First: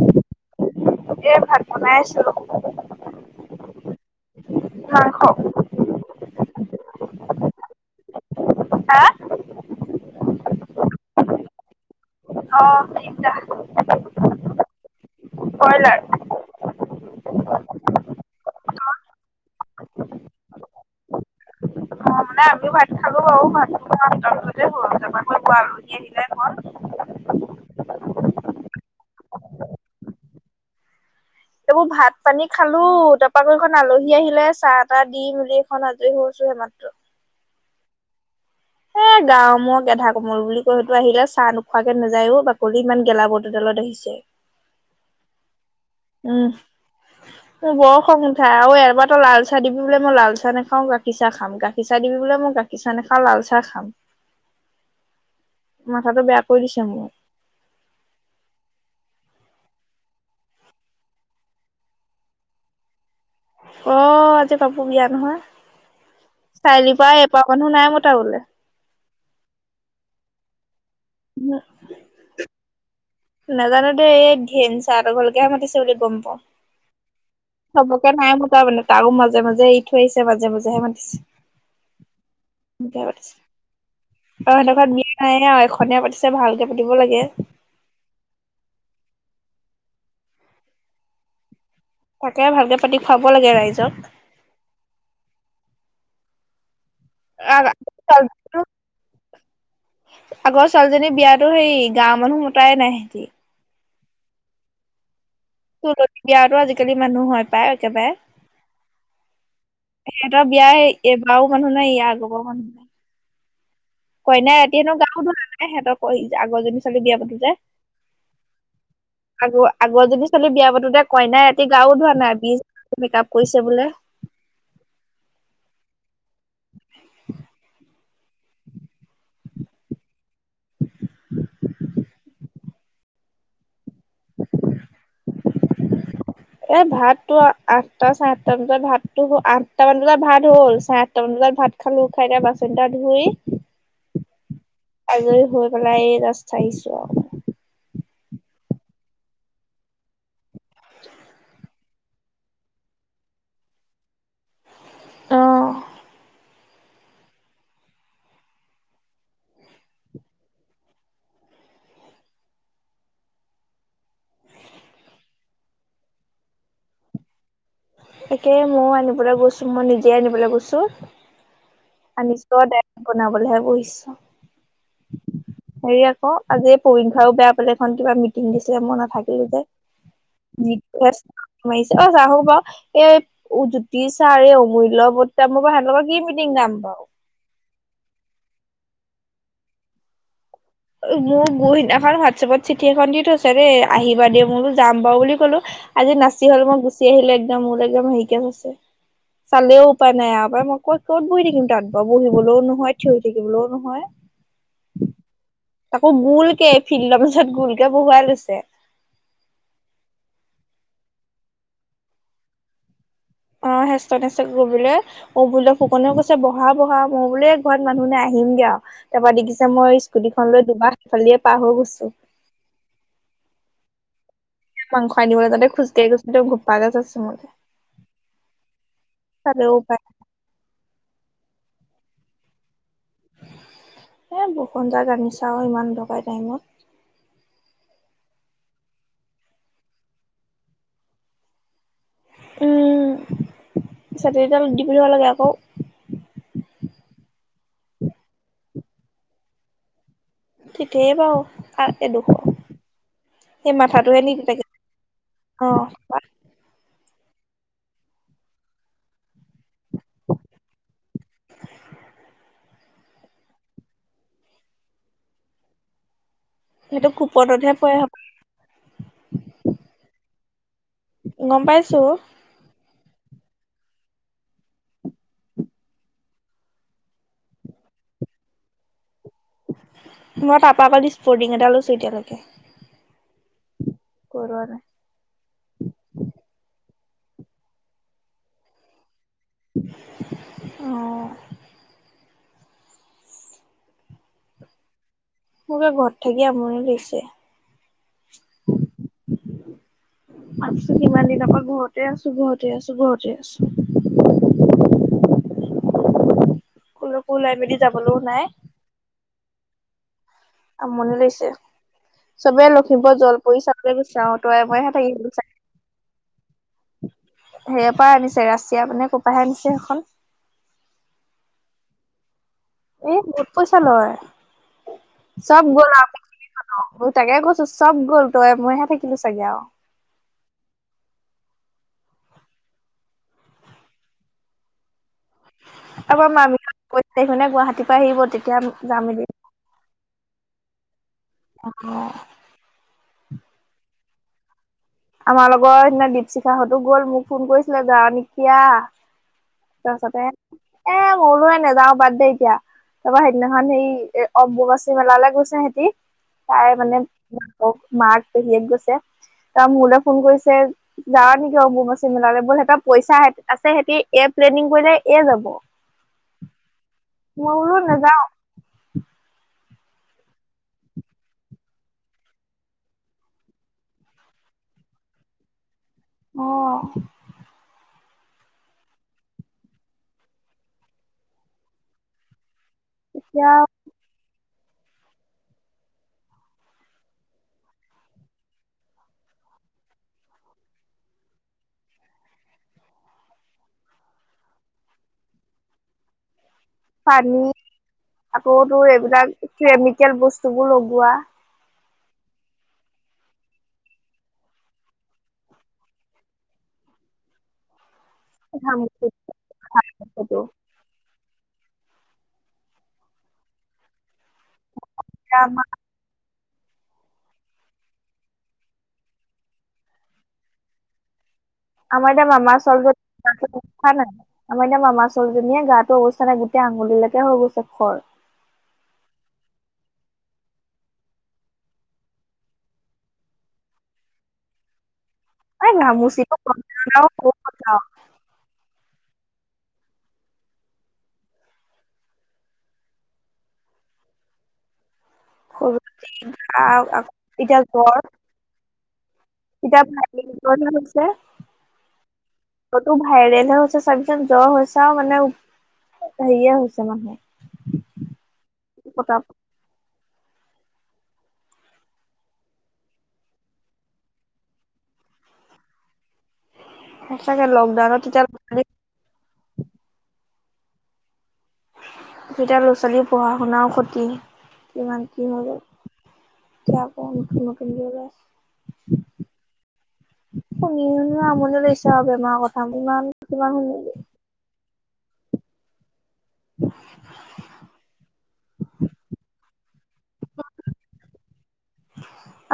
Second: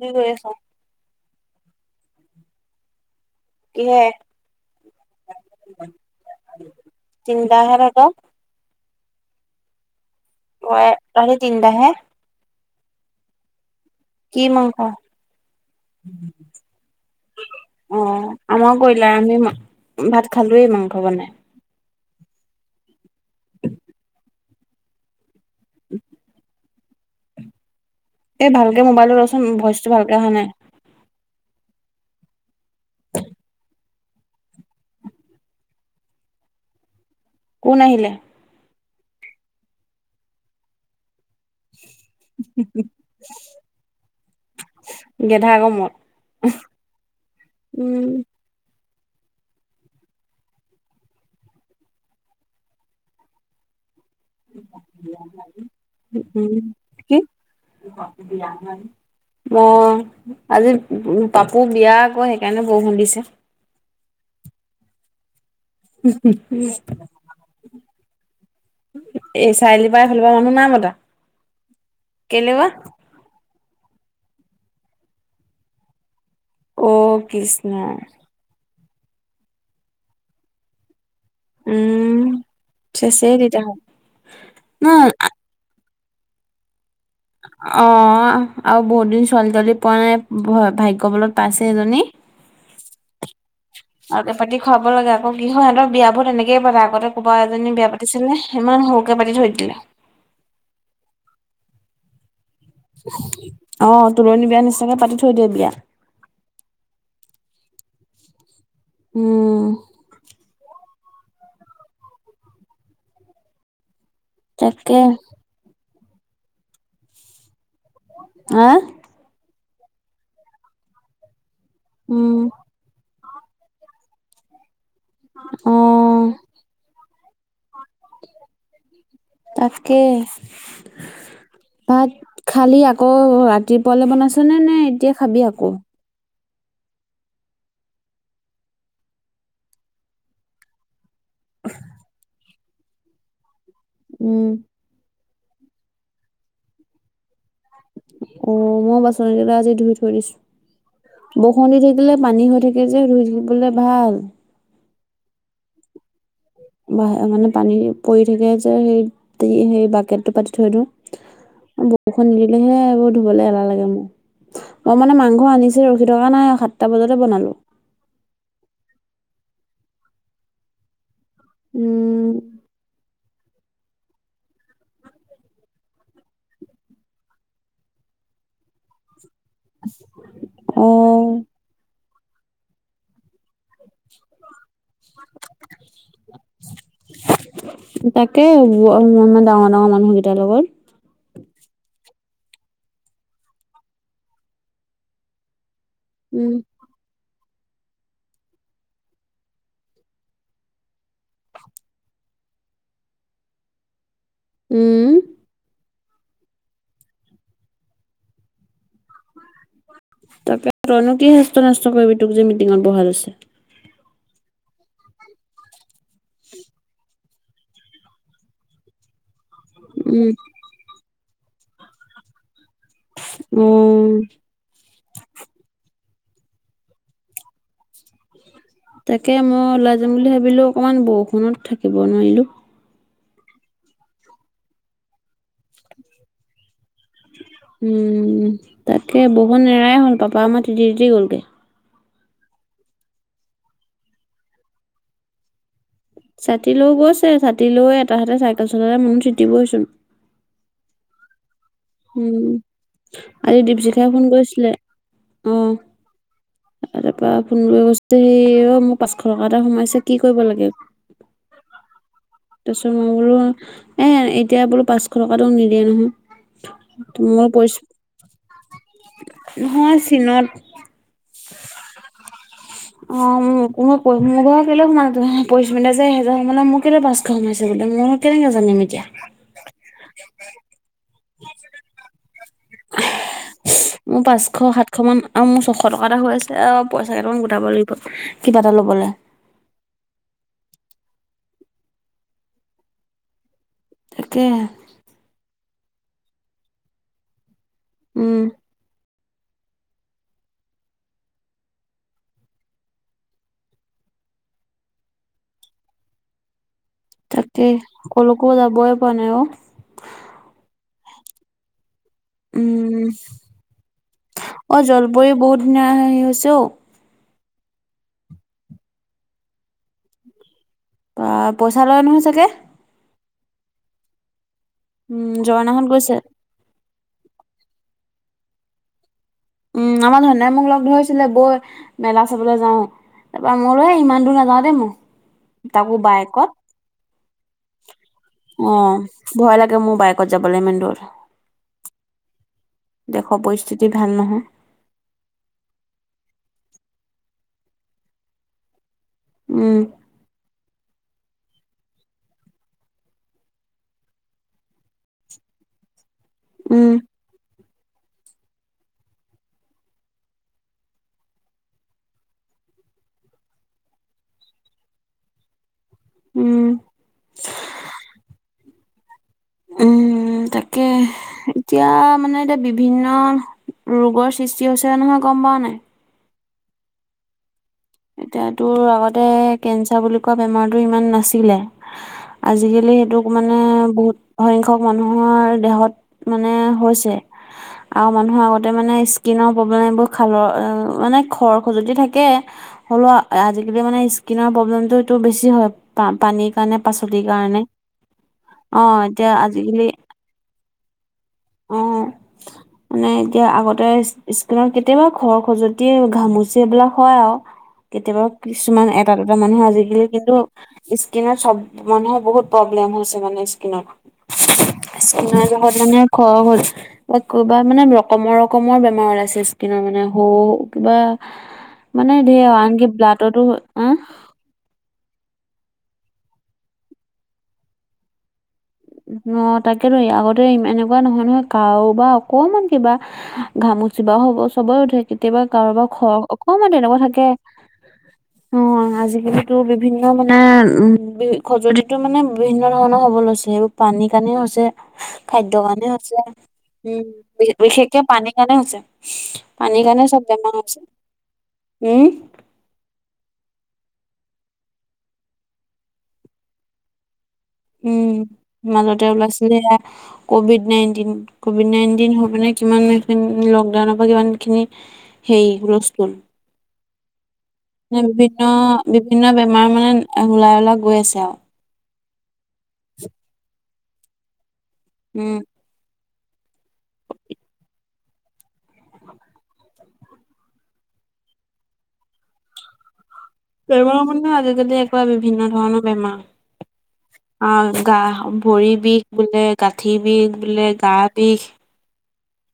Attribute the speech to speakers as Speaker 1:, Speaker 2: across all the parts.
Speaker 1: কি কৰি আছা
Speaker 2: এ ভাত বনাই আছিলো
Speaker 1: কিহে
Speaker 2: মাংস
Speaker 1: চিন্তাধাৰটো
Speaker 2: হা
Speaker 1: কয়ে তহতি তিনিটা হে
Speaker 2: অ তিনতা
Speaker 1: কি মাংস অ আমাৰ কৰিলা আমি ভাত খালোয়েই মাংস বনাই
Speaker 2: অ মানে আমিও ভাত খালো বাৰু ভাত খোৱা আলহী আহিলে ঘৰ
Speaker 1: এ ভালকে মোবাইলতো ল চোন ভইচটো ভালকে অহা নাই
Speaker 2: এইবোৰ ভাত পানী খালো তাৰপা আকৌ এইখন আলহী আহিলে চাহ তাহ দি মেলি এইখন আজৰি হৈছো এইমাত্ৰ
Speaker 1: কোন আহিলে
Speaker 2: এ গাও মোক এধা কমল বুলি কৈ সেইটো আহিলে চাহ খোৱাকে নোযাও বাকলি ইমান গেলাবৰটোডালত আহিছে
Speaker 1: গেধা গমত
Speaker 2: উম উ মোৰ বৰ খঙ উঠে চাই আৰু এবাৰাতো লাল চাহ দিবি বোলে মই লাল চাহ না গাখীৰ চাহ খাম গাখীৰ চাহ দিবি বোলে মই গাখ গাখীৰ চাহ নাখাওঁ লাল চাহ খাম মাথাটো বেয়া কৰি
Speaker 1: উম
Speaker 2: দিছে মোৰ
Speaker 1: কি ম আজি পাপু বিয়া আকৌ সেইকাৰণে বৰষুণ দিছে
Speaker 2: অ আজি পাপুৰ বিয়া নহয় চাৰিআলিৰ পৰা এপাৰ মানুহ নাই মতা বোলে
Speaker 1: এই চাৰিআলি পৰা এই পাৰ মানুহ নাই মতা কেইলেবা
Speaker 2: নাজানো দে এই ধেন চাৰ ঘৰলৈকেহে মাতিছে বুলি গম পাওঁ
Speaker 1: অ' কৃষ্
Speaker 2: চবকে নাই মতা বোলে তাৰো মাজে মাজে এৰি থৈ আহছে মাজে মাজেহে মাতিছে
Speaker 1: উম,
Speaker 2: বিয়া পাতিছে
Speaker 1: চেচেই তেতিয়াহ'লে।
Speaker 2: সিহতৰ ঘৰত
Speaker 1: ন
Speaker 2: বিয়া নাই আৰু এখনেই পাতিছে ভালকে পাতিব লাগে
Speaker 1: অ আৰু বহুত দিন ছোৱালী তোৱালী পোৱা নাই ভাগ্যবলত পাইছে এজনী
Speaker 2: তাকে ভালকে পাতি খুৱাব লাগে ৰাইজক
Speaker 1: আৰু এ পাতি খুৱাব লাগে আক কিহৰ সিহতৰ বিয়াবোৰ তেনেকে পাতে আগতে ক'ৰবা এজনী বিয়া পাতিছিলে ইমান সৰুকে পাতি থৈ দিলে
Speaker 2: আগৰ ছোৱালীজনীৰ বিয়াতো হেৰি গাঁৱৰ মানুহ মতাই নাই সিহঁতি।
Speaker 1: অ তুলণী বিয়া নিচাকে পাতি থৈ দিয়ে বিয়া
Speaker 2: তুলনি বিয়াতো আজিকালি মানুহ হয় প্ৰায় একেবাৰে
Speaker 1: উম
Speaker 2: সিহঁতৰ বিয়া এইবাৰও মানুহ নাই ইয়াৰ আগৰ বাৰু মানুহ নাই কইনা ৰাতি চাগে
Speaker 1: তাকে
Speaker 2: গাও ধুৱা নাই সিহঁতৰ আগৰজনী ছোৱালী বিয়া পাতো
Speaker 1: হা
Speaker 2: আ আগৰজনী ছোৱালি বিয়া পাতোতে কইনাই ৰাতি গাও ধোৱা
Speaker 1: উম
Speaker 2: নাই বিছ মেকআপ কৈছে বোলে
Speaker 1: অঁ তাকে ভাত খালি আকৌ ৰাতিপুৱালৈ বনাইছনে নে এতিয়া খাবি আকৌ
Speaker 2: এ ভাতো আঠটা চাৰে আঠটা বজাত ভাতো আঠটামান বজাত ভাত হ'ল চাৰে আঠমান বজাত ভাত খালো খাই এতিয়া বাচন কেইটা ধুই
Speaker 1: উম
Speaker 2: আজৰি হৈ পেলাই এই জাষ্ট চাইচো আও
Speaker 1: অ মইও বাচন কেইটা আজি ধুই থৈ দিছো বৰষুণ দি থাকিলে পানী হৈ থাকে যে ৰুই থাকিবলৈ ভাল
Speaker 2: অঁ
Speaker 1: মানে পানী পৰি থাকে যে সেই সেই বাকেটটো পাতি থৈ দিওঁ বৰষুণ নিদিলে হে এইবোৰ ধুবলৈ এলাহ লাগে মোৰ মই মানে মাংস আনিচুয়ে ৰখি থকা নাই সাতটা বজাতে বনালো
Speaker 2: তাকে ময়ো আনিবলৈ গৈছোঁ মই নিজে আনিবলৈ গৈছোঁ
Speaker 1: উম
Speaker 2: আনিছো দাৰেক্ত বনাবলৈহে বহিছো
Speaker 1: [unintelligible]
Speaker 2: হেৰি আকৌ আজি পৰি খাও বেয়া পালে এখন কিবা মিটিং দিছিলে মই নাথাকিলো যে [inaudible]
Speaker 1: অ
Speaker 2: ছে ব আহো ব এই জ্যোতি ছাৰ এই অমূল্য বটাম মোৰ পৰা সেহনৰ লগত কি মিটিং যাম। বাৰু
Speaker 1: তাকে [inaudible] ইমান ইমান ডাঙৰ ডাঙৰ মানুহকেইটাৰ লগত।
Speaker 2: মোৰ গু সিদিনাখন হোৱাটছএপত চিঠি এখন দি থৈছে ৰে, আহিবা দে মই বুলোঁ যাম বাৰু বুলি ক'লো আজি
Speaker 1: উম
Speaker 2: নাচি হল মই গুচি আহিলো একদম মোৰ একদম হেৰিকে আছে।
Speaker 1: [unintelligible]
Speaker 2: চালেও উপায় নাই আৰু উপায় মই ক'ত ক'ত বহি থাকিম তাত ব বহিবলৈও নহয় থিয় হৈ থাকিবলৈও নহয়।
Speaker 1: উম।
Speaker 2: আকৌ গোলকে ফিল্ডৰ মাজত গোলকে বহুৱাই লৈছে।
Speaker 1: তাৰপিছত তোৰনো কি শাস্ত নষ্ট কৰিবি তোক যে মিটিঙত বহাই লৈছে।
Speaker 2: অ হেষ্ট - নেষ্ট কৰিবলে, অ বোলে ফুকনেও কৈছে বহা - বহা মই বোলে ঘৰত মানুহ নে আহিমগে আৰু তাৰ পৰা দেখিছে মই
Speaker 1: উম
Speaker 2: স্কুটিখন লৈ দুমাহ সিফালিয়ে পাৰ হৈ গৈছো।
Speaker 1: উম।
Speaker 2: মাংস আনিবলৈ যাতে খোজকাঢ়ি গৈছো তেওঁগোপা গছ আছে মোলে।
Speaker 1: তাকে মই
Speaker 2: চালেও
Speaker 1: ওলাই
Speaker 2: পাই
Speaker 1: যাম বুলি ভাবিলো অকনমান বৰষুনত থাকিব নোৱাৰিলো।
Speaker 2: এ বৰষূণজাক জানিছাও ইমান দকাই টাইমত।
Speaker 1: উম তাকে বৰষূণ নেৰায় হ'ল পাপা আমাৰ তিতি - তিতি গ'লগে।
Speaker 2: উম, ছাতি এডাল দি পিব লাগে আকৌ।
Speaker 1: ছাতি লৈ গৈছে, ছাতি লৈ এটা হাতে চাইকেল চলালে মনো তিতিবচোন।
Speaker 2: ঠিকেই বাৰু। তা এ দুশ,
Speaker 1: উম আজি
Speaker 2: সেই
Speaker 1: দীপশিখাই
Speaker 2: মাথাটোয়ে
Speaker 1: ফোন
Speaker 2: নিকে
Speaker 1: কৰিছিলে
Speaker 2: [inaudible] অ।
Speaker 1: তাৰপৰা পোন্ধৰ আগষ্ট হে অ মোক পাঁচশ টকা এটা সোমাইছে, কি কৰিব লাগে? তাৰপিছত মই বোলো, এ এতিয়া বোলো পাঁচশ টকাটো নিদিয়ে নহয়।
Speaker 2: সেইটো
Speaker 1: তোমাৰ
Speaker 2: কুপনতহে পৰে হপাই
Speaker 1: পছ, নহয় চীনত
Speaker 2: গম পাইছো।
Speaker 1: হয় [inaudible] অঁ মো মই প মোৰ ঘৰ কেলে সোমালো তুম পৰিস্মিতাৰ যে এহেজাৰ সোমালে, মোক কেলে পাঁচশ সোমাইছে বোলে মই কেনেকা জানিম এতিয়া?
Speaker 2: মই পাপাক কালি স্পৰ্টিং এটা লৈছো এতিয়ালৈকে।
Speaker 1: মোৰ পাঁচশ
Speaker 2: কৰোৱা নাই
Speaker 1: সাতশমান আৰু মোৰ ছশ টকা এটা হৈ আছে, আ পইচা কেইটামান গোটাব লাগিব কিবা এটা লবলে।
Speaker 2: অ।
Speaker 1: তাকে।
Speaker 2: মোৰ এ ঘৰত থাকি আমনি লাগিছে।
Speaker 1: উম।
Speaker 2: আছো কিমান দিনৰ পৰা ঘৰতে আছো ঘৰতে আছো ঘৰতে আছো। কুলকো ওলাই
Speaker 1: তাকে
Speaker 2: মেলি যাবলৈও নাই,
Speaker 1: কলৈকো যাবই পৰা নাই অ',
Speaker 2: আমনি লৈছে। চবে
Speaker 1: উম,
Speaker 2: লখিমপুৰ জলপৰি চাবলৈ বিচাৰো, তই মইহে থাকিব বিচাৰো।
Speaker 1: নাই হাঁহি আছে অ।
Speaker 2: সেইয়াৰ পৰাই আনিছে ৰাছিয়া মানে ক'ৰপাহে আনিছে সেইখন?
Speaker 1: পা পইচা লয় নহয় চাগে?
Speaker 2: এই বহুত পইচা লয়,
Speaker 1: উম,
Speaker 2: চব
Speaker 1: জৰ্ণাহত
Speaker 2: গ'ল
Speaker 1: গৈছে।
Speaker 2: [inaudible] অ তাকে কৈছো, চব গ'ল তই মইহে থাকিলো চাগে আৰু।
Speaker 1: উম, আমাৰ ধণে মোক লগ ধৰিছিলে বৈ মেলা চাবলৈ যাওঁ? তাপা মইবোলো ইমান দূৰ নাযাওঁ দেই মোক তামো
Speaker 2: তাৰপৰা
Speaker 1: বাইক
Speaker 2: মামী কৈছে সেইখনে গুৱাহাটীৰ পৰা আহিব তেতিয়া
Speaker 1: অঁ,
Speaker 2: যাম মেলি
Speaker 1: ভয় লাগে মোৰ বাইক কত যাবলে ইমান দূৰ।
Speaker 2: অঁ।
Speaker 1: দেশ পৰিস্থিতি ভাল নহয়।
Speaker 2: আমাৰ লগৰ সিদিনা দীপশিখাহঁতো গ'ল মোক ফোন কৰিছিলে যা নিকি আ।
Speaker 1: উম,
Speaker 2: তাৰপাছতে এ মোৰোহে নাযাও বাদ দে এতিয়া। তাৰপৰা সেইদিনাখন সেই এ অম্বুবাচী মেলালে গৈছে সেহতি তাই
Speaker 1: উম,
Speaker 2: মানে মাক মাক পেহীয়েক গৈছে। তাৰ মোৰলৈ ফোন কৰিছে যাৱা নেকি অম্বুবাচি মেলালে? বল সেহতৰ পইচা আছে সিহতি এই প্লেনিং কৰিলে এ যাব
Speaker 1: উম।
Speaker 2: মই বলো নেযাওঁ।
Speaker 1: উম তাকে। এতিয়া মানে এতিয়া, বিভিন্ন ৰোগৰ সৃষ্টি হৈছে নহয় গম পাৱ নাই?
Speaker 2: অঁ।
Speaker 1: এতিয়া তোৰ আগতে কেঞ্চাৰ বুলি কোৱা বেমাৰতো ইমান নাছিলে, আজিকালি তোক
Speaker 2: এতিয়া
Speaker 1: মানে বহুত সংখ্যক মানুহৰ দেহত মানে হৈছে। আৰু মানুহৰ আগতে মানে স্কিনৰ প্ৰব্লেম এইবোৰ খালৰ এ মানে খৰ খুজতি থাকে। হ'লও আজিকালি মানে স্কিনৰ প্ৰব্লেমটো এইটো বেছি হয় পা -পানীত।
Speaker 2: পানী আকৌ তোৰ
Speaker 1: অ' এতিয়া
Speaker 2: এইবিলাক কেমিকেল বস্তু বোৰ লগোৱা।
Speaker 1: অঁ। মানে এতিয়া আগতে স্কীনৰ কেতিয়াবা খৰ খজুৱতি ঘামুচি এইবিলাক হয় আও। কেতিয়াবা কিছুমান এটা,
Speaker 2: সেইটো
Speaker 1: দুটা মানুহে আজিকালি কিন্তু
Speaker 2: এতিয়া
Speaker 1: স্কীনত চব মানুহৰ বহুত প্ৰব্লেম হৈছে মানে স্কীনত। স্কিনৰ এইটো
Speaker 2: আমাৰ
Speaker 1: মানে খৰ হল। কিবা মানে ৰকমৰ ৰকমৰ বেমাৰ ওলাইছে স্কিনৰ মানে সৌ কিবা।
Speaker 2: আমাৰ
Speaker 1: মানে
Speaker 2: এতিয়া
Speaker 1: ধেৰ আও
Speaker 2: মামাৰ
Speaker 1: আনকি
Speaker 2: ছোৱালীজনী নাই
Speaker 1: ব্লাডতো হ
Speaker 2: আমাৰ এতিয়া মামা ছোৱালীজনীয়ে গাতো অৱস্থা নাই, গোটেই আঙুলিলেকে হৈ গৈছে খৰ।
Speaker 1: আঁ, তাকেতো আগতে এনেকুৱা নহয় নহয়। কাৰোবা অকমাণ কিবা ঘাঁমুচি বাও হব চবৰে উঠে। কেতিয়াবা
Speaker 2: এই
Speaker 1: কাৰোবাৰ খৰ
Speaker 2: ঘামুচিটো গৰম
Speaker 1: অকমাণ তেনেকুৱা
Speaker 2: আৰু
Speaker 1: থাকে।
Speaker 2: সৰু খজুৱৰা
Speaker 1: অঁ আজিকালিতো বিভিন্ন মানে উম উ খজতিটো মানে বিভিন্ন ধৰণৰ হব লৈছে, এইবোৰ পানী কাৰণে হৈছে। খাদ্য কাৰণে হৈছে। উম
Speaker 2: আকৌ
Speaker 1: বি
Speaker 2: এতিয়া জ্বৰ
Speaker 1: বিশেষকে পানীৰ কাৰণে হৈছে।
Speaker 2: এতিয়া
Speaker 1: পানীৰ কাৰণে চব
Speaker 2: ভাইৰেল
Speaker 1: বেমাৰ
Speaker 2: জ্বৰহে
Speaker 1: হৈছে। উম
Speaker 2: কতো ভাইৰেল হৈছে চাবিচোন জ্বৰ হৈছে মানে সেইয়ে হৈছে মানুহ।
Speaker 1: উম মাজতে
Speaker 2: পতাপ।
Speaker 1: ওলাইছিলে এ কভিড নাইনটিন। কভিড নাইনটিন হৈ পিনে কিমান লকডাউনৰ পৰা কিমানখিনি সেই হুলস্থূল।
Speaker 2: সঁচাগে লক
Speaker 1: বিভিন্ন বিভিন্ন বেমাৰ মানে ওলাই ওলাই গৈ আছে আও।
Speaker 2: তেতিয়া ল'ৰা ছোৱালীৰ পঢ়া শুনাও ক্ষতি কিমান কি
Speaker 1: উম,
Speaker 2: হৈ গ'ল। এতিয়া আকৌ নতুন নতুন ওলাইছে। শুনি শুনি আমানি লাগিছে আও বেমাৰৰ কথা ইমান কিমান
Speaker 1: বেমাৰৰ
Speaker 2: শুনিবি
Speaker 1: কথা [unintelligible] মানে আজিকালি একে বিভিন্ন ধৰণৰ বেমা অঁ গা ভৰি বিষ বোলে গাঁঠি বিষ বোলে গা বিষ।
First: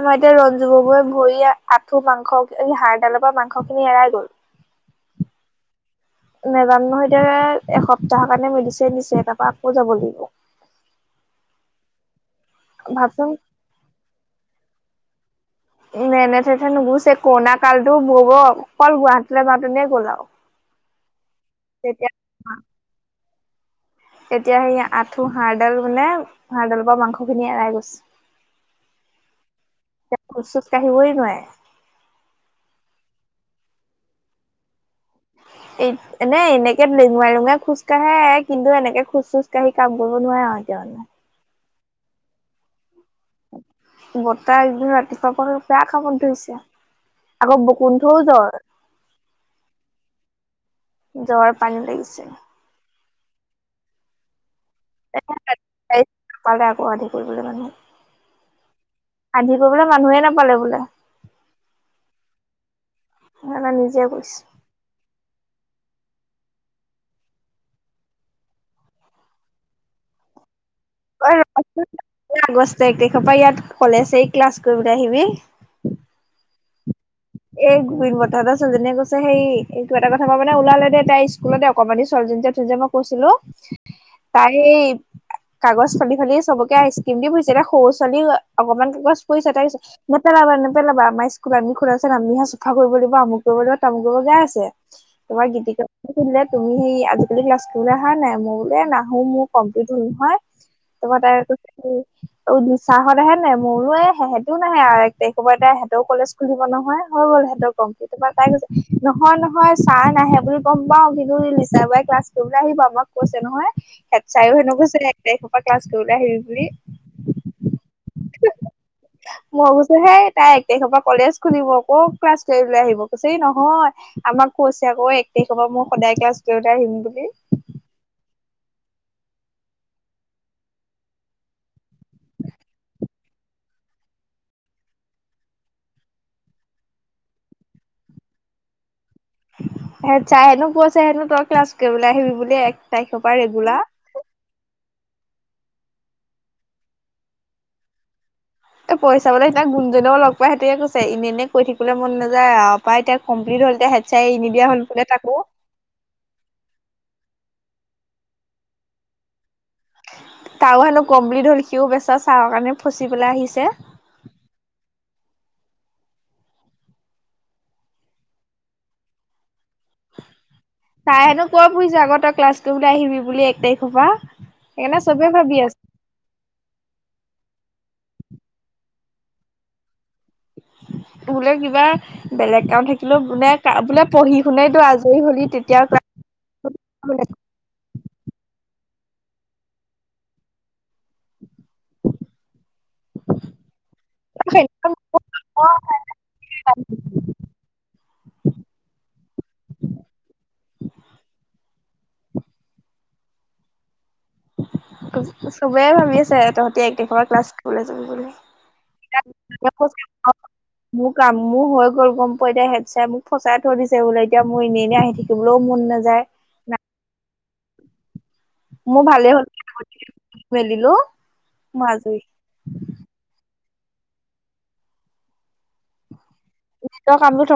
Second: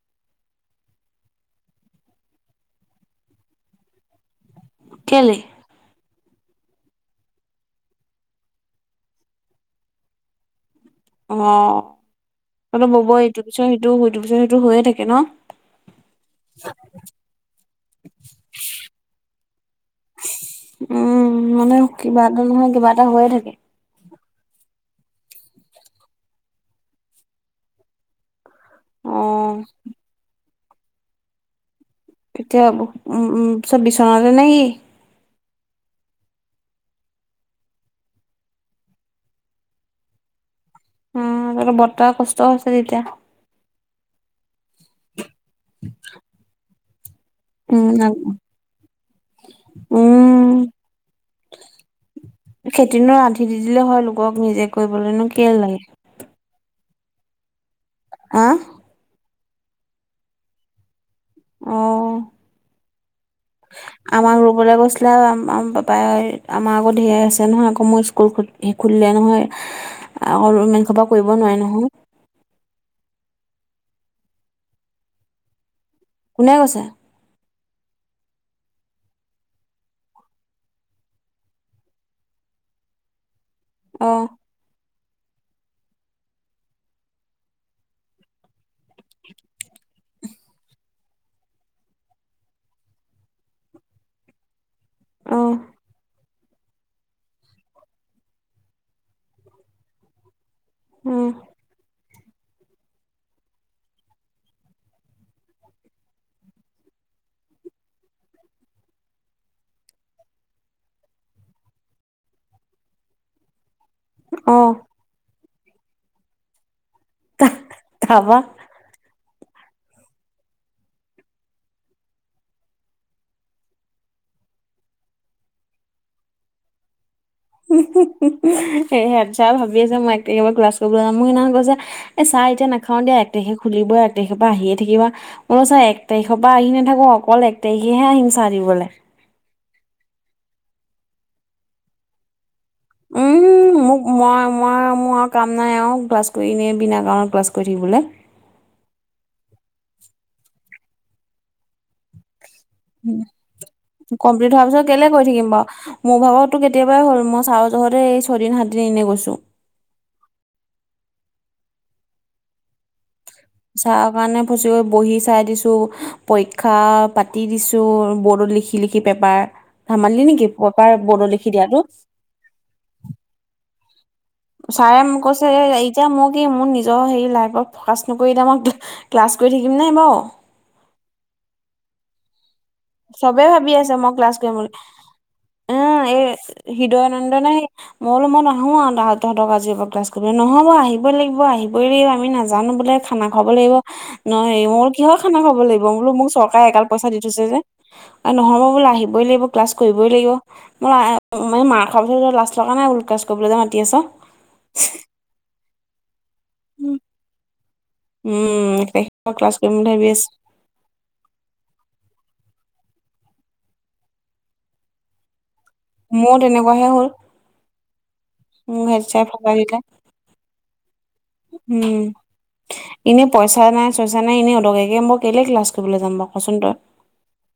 Speaker 2: আমাৰ এতিয়া ৰঞ্জু ববৌৰ ভৰি আঁঠু মাংস হাড়ডালৰ পৰা মাংস খিনি এৰাই গ'ল।
Speaker 1: কেলে
Speaker 2: নেজানো নহয় এটিয়া এসপ্তাহৰ কাৰণে মেডিচিন দিছে, তাৰ পৰা আকৌ যাব লাগিব।
Speaker 1: অ' তহঁতৰ ববৌৰ
Speaker 2: ভাবচোন
Speaker 1: ইটো পিছত সিটো সেইটো পিছত সেইটো হৈয়ে থাকে ন?
Speaker 2: নেনেচেছে নুগুজছে কৰণা কালতো ববৌৰ অকল গুৱাহাটীলৈ যাওঁতেনেই গ'ল আৰু।
Speaker 1: উম মানে
Speaker 2: তেতিয়া
Speaker 1: কিবা এটা নহয় কিবা এটা হৈয়ে থাকে।
Speaker 2: এতিয়া সেই আঁঠু হাড়ডাল মানে হাড়ডালৰ পৰা মাংস খিনি এৰাই গৈছে।
Speaker 1: অ',
Speaker 2: এতিয়া খোজ চোজ কাঢ়িবই নোৱাৰে।
Speaker 1: এতিয়া উম উম পিচে বিচনাতে নেকি?
Speaker 2: এই এনে এনেকে লেঙৰা লেঙৰা খোজ কঢ়ে কিন্তু এনেকে খোজ চোজ কাঢ়ি কাম কৰিব নোৱাৰে আৰু এতিয়া মানে।
Speaker 1: উম, তহঁতৰ বৰ্তাৰ কষ্ট হৈছে তেতিয়া?
Speaker 2: বৰ্তা এইকেইদিন ৰাতিপুৱা পৰা পোৰা কামত ধৰিছে, আকৌ বকুন্ঠও
Speaker 1: উম,
Speaker 2: জ্বৰ।
Speaker 1: উম,
Speaker 2: জ্বৰ পানী লাগিছে।
Speaker 1: খেতি নো আন্ধি দি দিলে হয় লোকক নিজে কৰিবলৈনো কেলে লাগে।
Speaker 2: পালে আকৌ আধি কৰিবলৈ মানুহ?
Speaker 1: হা?
Speaker 2: আন্ধি কৰিবলৈ মানুহে নাপালে বোলে।
Speaker 1: অঁ
Speaker 2: সেইকাৰণে নিজে
Speaker 1: আমাক
Speaker 2: কৰিছে।
Speaker 1: ৰুবলৈ কৈছি লে আমা পাপাই আমাৰ আকৌ ধেৰ আছে নহয় আকৌ মই স্কুল খুলিলে নহয়। আকৌ ইমান হোপা কৰিব নোৱাৰে নহয়।
Speaker 2: এই আগষ্ট এক তাৰিখৰ পৰা ইয়াত কলেজ হেৰি ক্লাছ কৰিবলৈ আহিবি?
Speaker 1: কোনে কৈছে?
Speaker 2: এই গোবিন্দ বৰ্তা হতৰ ছালজনীয়ে কৈছে হেই এই কিবা এটা কথা মানে ওলালে দেই তাই স্কুলতে অকণমানি ছোৱালীজনী তোক যে মই কৈছিলো
Speaker 1: অঁ।
Speaker 2: তাই সেই কাগজ ফালি ফালি চবকে আইচক্ৰীম দি ফুৰিছে এতিয়া সৰু ছোৱালী অকনমান বদমাচ কৰিছে তাৰপিছত নেপেলাবা নেপেলাবা আমাৰ স্কুল আমি তাৰপিছত আমিহে চফা কৰিব লাগিব আমুক কৰিব লাগিব তামুক কৰিব গাই আছে
Speaker 1: অ
Speaker 2: তাৰপাছত গীতি মণি তুমি সেই আজিকালি ক্লাছ বোলে আহা নাই? মই বোলে নাহো মোৰ কমপ্লট হ'ল নহয়। তাৰপৰা
Speaker 1: উম
Speaker 2: তাই কৈছে কি অ' নিশাহত আহে নাই মই বোলো এই সিহঁতিও নাহে আৰু, এক তাৰিখৰ পৰা সিহঁতৰো কলেজ খুলিব ন
Speaker 1: [inaudible]
Speaker 2: সিহঁতি গম পাই গৈছে, নহয় নহয় ছাৰ নাহে বুলি গম পাওঁ কিন্তু নিশা বাই ক্লাছ কৰিবলৈ আহিব আমাক কৈছে নহয়, হেড চাৰেও
Speaker 1: অ
Speaker 2: হেনেকে কৈছে, এক তাৰিখৰ পৰা ক্লাছ কৰিবলৈ আহিবি বুলি।
Speaker 1: তাৰপৰা?
Speaker 2: মই কৈছোঁ হেই তাই এক তাৰিখৰ পৰা কলেজ খুলিব ক' ক্লাছ কৰিবলৈ আহিব, কৈছে এ নহয় আমাক কৈছে আকৌ এক তাৰিখৰ পৰা মই সদায় ক্লাছ কৰিবলৈ আহিম বুলি।
Speaker 1: হেড চাৰে ভাবি আছে মই এক তাৰিখৰ পৰা ক্লাছ কৰিবলৈ যাম, মোক সেইদিনাখন কৈছে এ চাহ এতিয়া নাখাও দে এক তাৰিখে খুলিবই এক তাৰিখে পৰা আহিয়ে থাকিবা উম চাৰ এক তাৰিখৰ পৰা আহি নাথাকো অকল এক তাৰিখেহে আহিম চাহ দিবলৈ
Speaker 2: হেড চাৰে হেনো কৈছে হেনো তই ক্লাছ কৰিবলৈ আহিবি বুলি এক তাৰিখৰ পৰা
Speaker 1: উম
Speaker 2: ৰেগুলাৰ।
Speaker 1: মোক মই মই মোৰ আৰু কাম নাই আৰু ক্লাছ কৰিনে বিনা কাৰণত ক্লাছ কৰি থাকিবলৈ।
Speaker 2: এ পইচাবলে সেইতিয়া গোণজনও লগ পায় সেতিয়ে কৈছে এনেইনেই কৈ থাকিবলৈ মন নাযায়। আৰু কৰাই এতিয়া কমপ্লট হল হেচাই এ নি দিয় হ'ল বোলে তাকো।
Speaker 1: বা মোৰ ভাগতো কেতিয়াবাই হ'ল মই ছাৰ ঘৰহেতৰ এই ছয়দিন সাতদিন এনেই গৈছোঁ।
Speaker 2: তাৰ হেনো কমপ্লি হল সিও বেচা চাহৰ কাৰণে ফচি পেলাই আহিছে।
Speaker 1: চাহ কাৰণে ফচি গৈ বহি চাই দিছো পৰীক্ষা পাতি দিছো বৰ্ডত লিখি লিখি। কি পেপাৰ ধামালি নেকি পেপাৰ বৰ্ডো লিখি দিয়াাতটো।
Speaker 2: আগত ক্লাছ, তোক লৈয় আহিবি বুলি এক তাৰিখৰ পৰা। সেইকাৰণে
Speaker 1: চাৰে মোক
Speaker 2: চবে
Speaker 1: কৈছে
Speaker 2: ভাবি
Speaker 1: হেৰি
Speaker 2: আছে
Speaker 1: এতিয়া মোক কি মোৰ নিজৰ হেৰি লাইফত ফ'কাচ নকৰি এতিয়া মই ক্লাছ কৰি থাকিম নাই। বাৰু
Speaker 2: বোলে কিবা বেলেগ কাম থাকিব। বোলো
Speaker 1: চবে
Speaker 2: বোলে
Speaker 1: ভাবি আছে
Speaker 2: বোলে
Speaker 1: মই ক্লাছ
Speaker 2: পঢ়ি
Speaker 1: কৰিম বুলি।
Speaker 2: শুনেতো আজৰি হ'লি তেতিয়া ক-
Speaker 1: মানে সে মই অলো মইতো আৰুহ টকা আজি ক্লছ কৰিবি নহ'ব আহিম ল আহিবই লাগিব আমি নাজানো বোলে খানা খাব লাগিব। ন মোৰ কিহৰ খানা খাব লাগিব বোলো মোক চৰকাৰে এ একাল পইচা দি থৈছে। যে নহ'ব বোললে আহিবই লাগিব ক্লাছ কৰিবই লাগিব। মই মানে মাৰ খাৰ পিছত লাষ্ট লগা নাই উলকাছ কৰিবলৈ যে মাতি আছ।
Speaker 2: চবে ভাবি আছে তহঁতি এক খৰ পৰা ক্লাছ, কলেজ আহিব
Speaker 1: উম, এক তাৰিখৰ পৰা ক্লাছ
Speaker 2: লাগিব
Speaker 1: কৰিম বুলি ভাবি আছো।
Speaker 2: [unintelligible] মোৰ কাম মোৰ হৈ গ'ল গম পাই এতিয়া হেপচাই মোক ফচাই থৈ দিছে বোলে এতিয়া মোৰ এনেই এই আহি থাকিবলৈও মন নাযায়।
Speaker 1: মোৰ তেনেকুৱাহে হ'ল। মোক হেড
Speaker 2: মোৰ ভালেই হ'ল
Speaker 1: বচাই দিলে
Speaker 2: মেলিলো মই
Speaker 1: উম
Speaker 2: আজৰি
Speaker 1: এনেই পইচা নাই চইচা নাই এনেই উলক একে মই কেলে ক্লাছ কৰিবলৈ যাম কচোন তই।
Speaker 2: কামটো থকা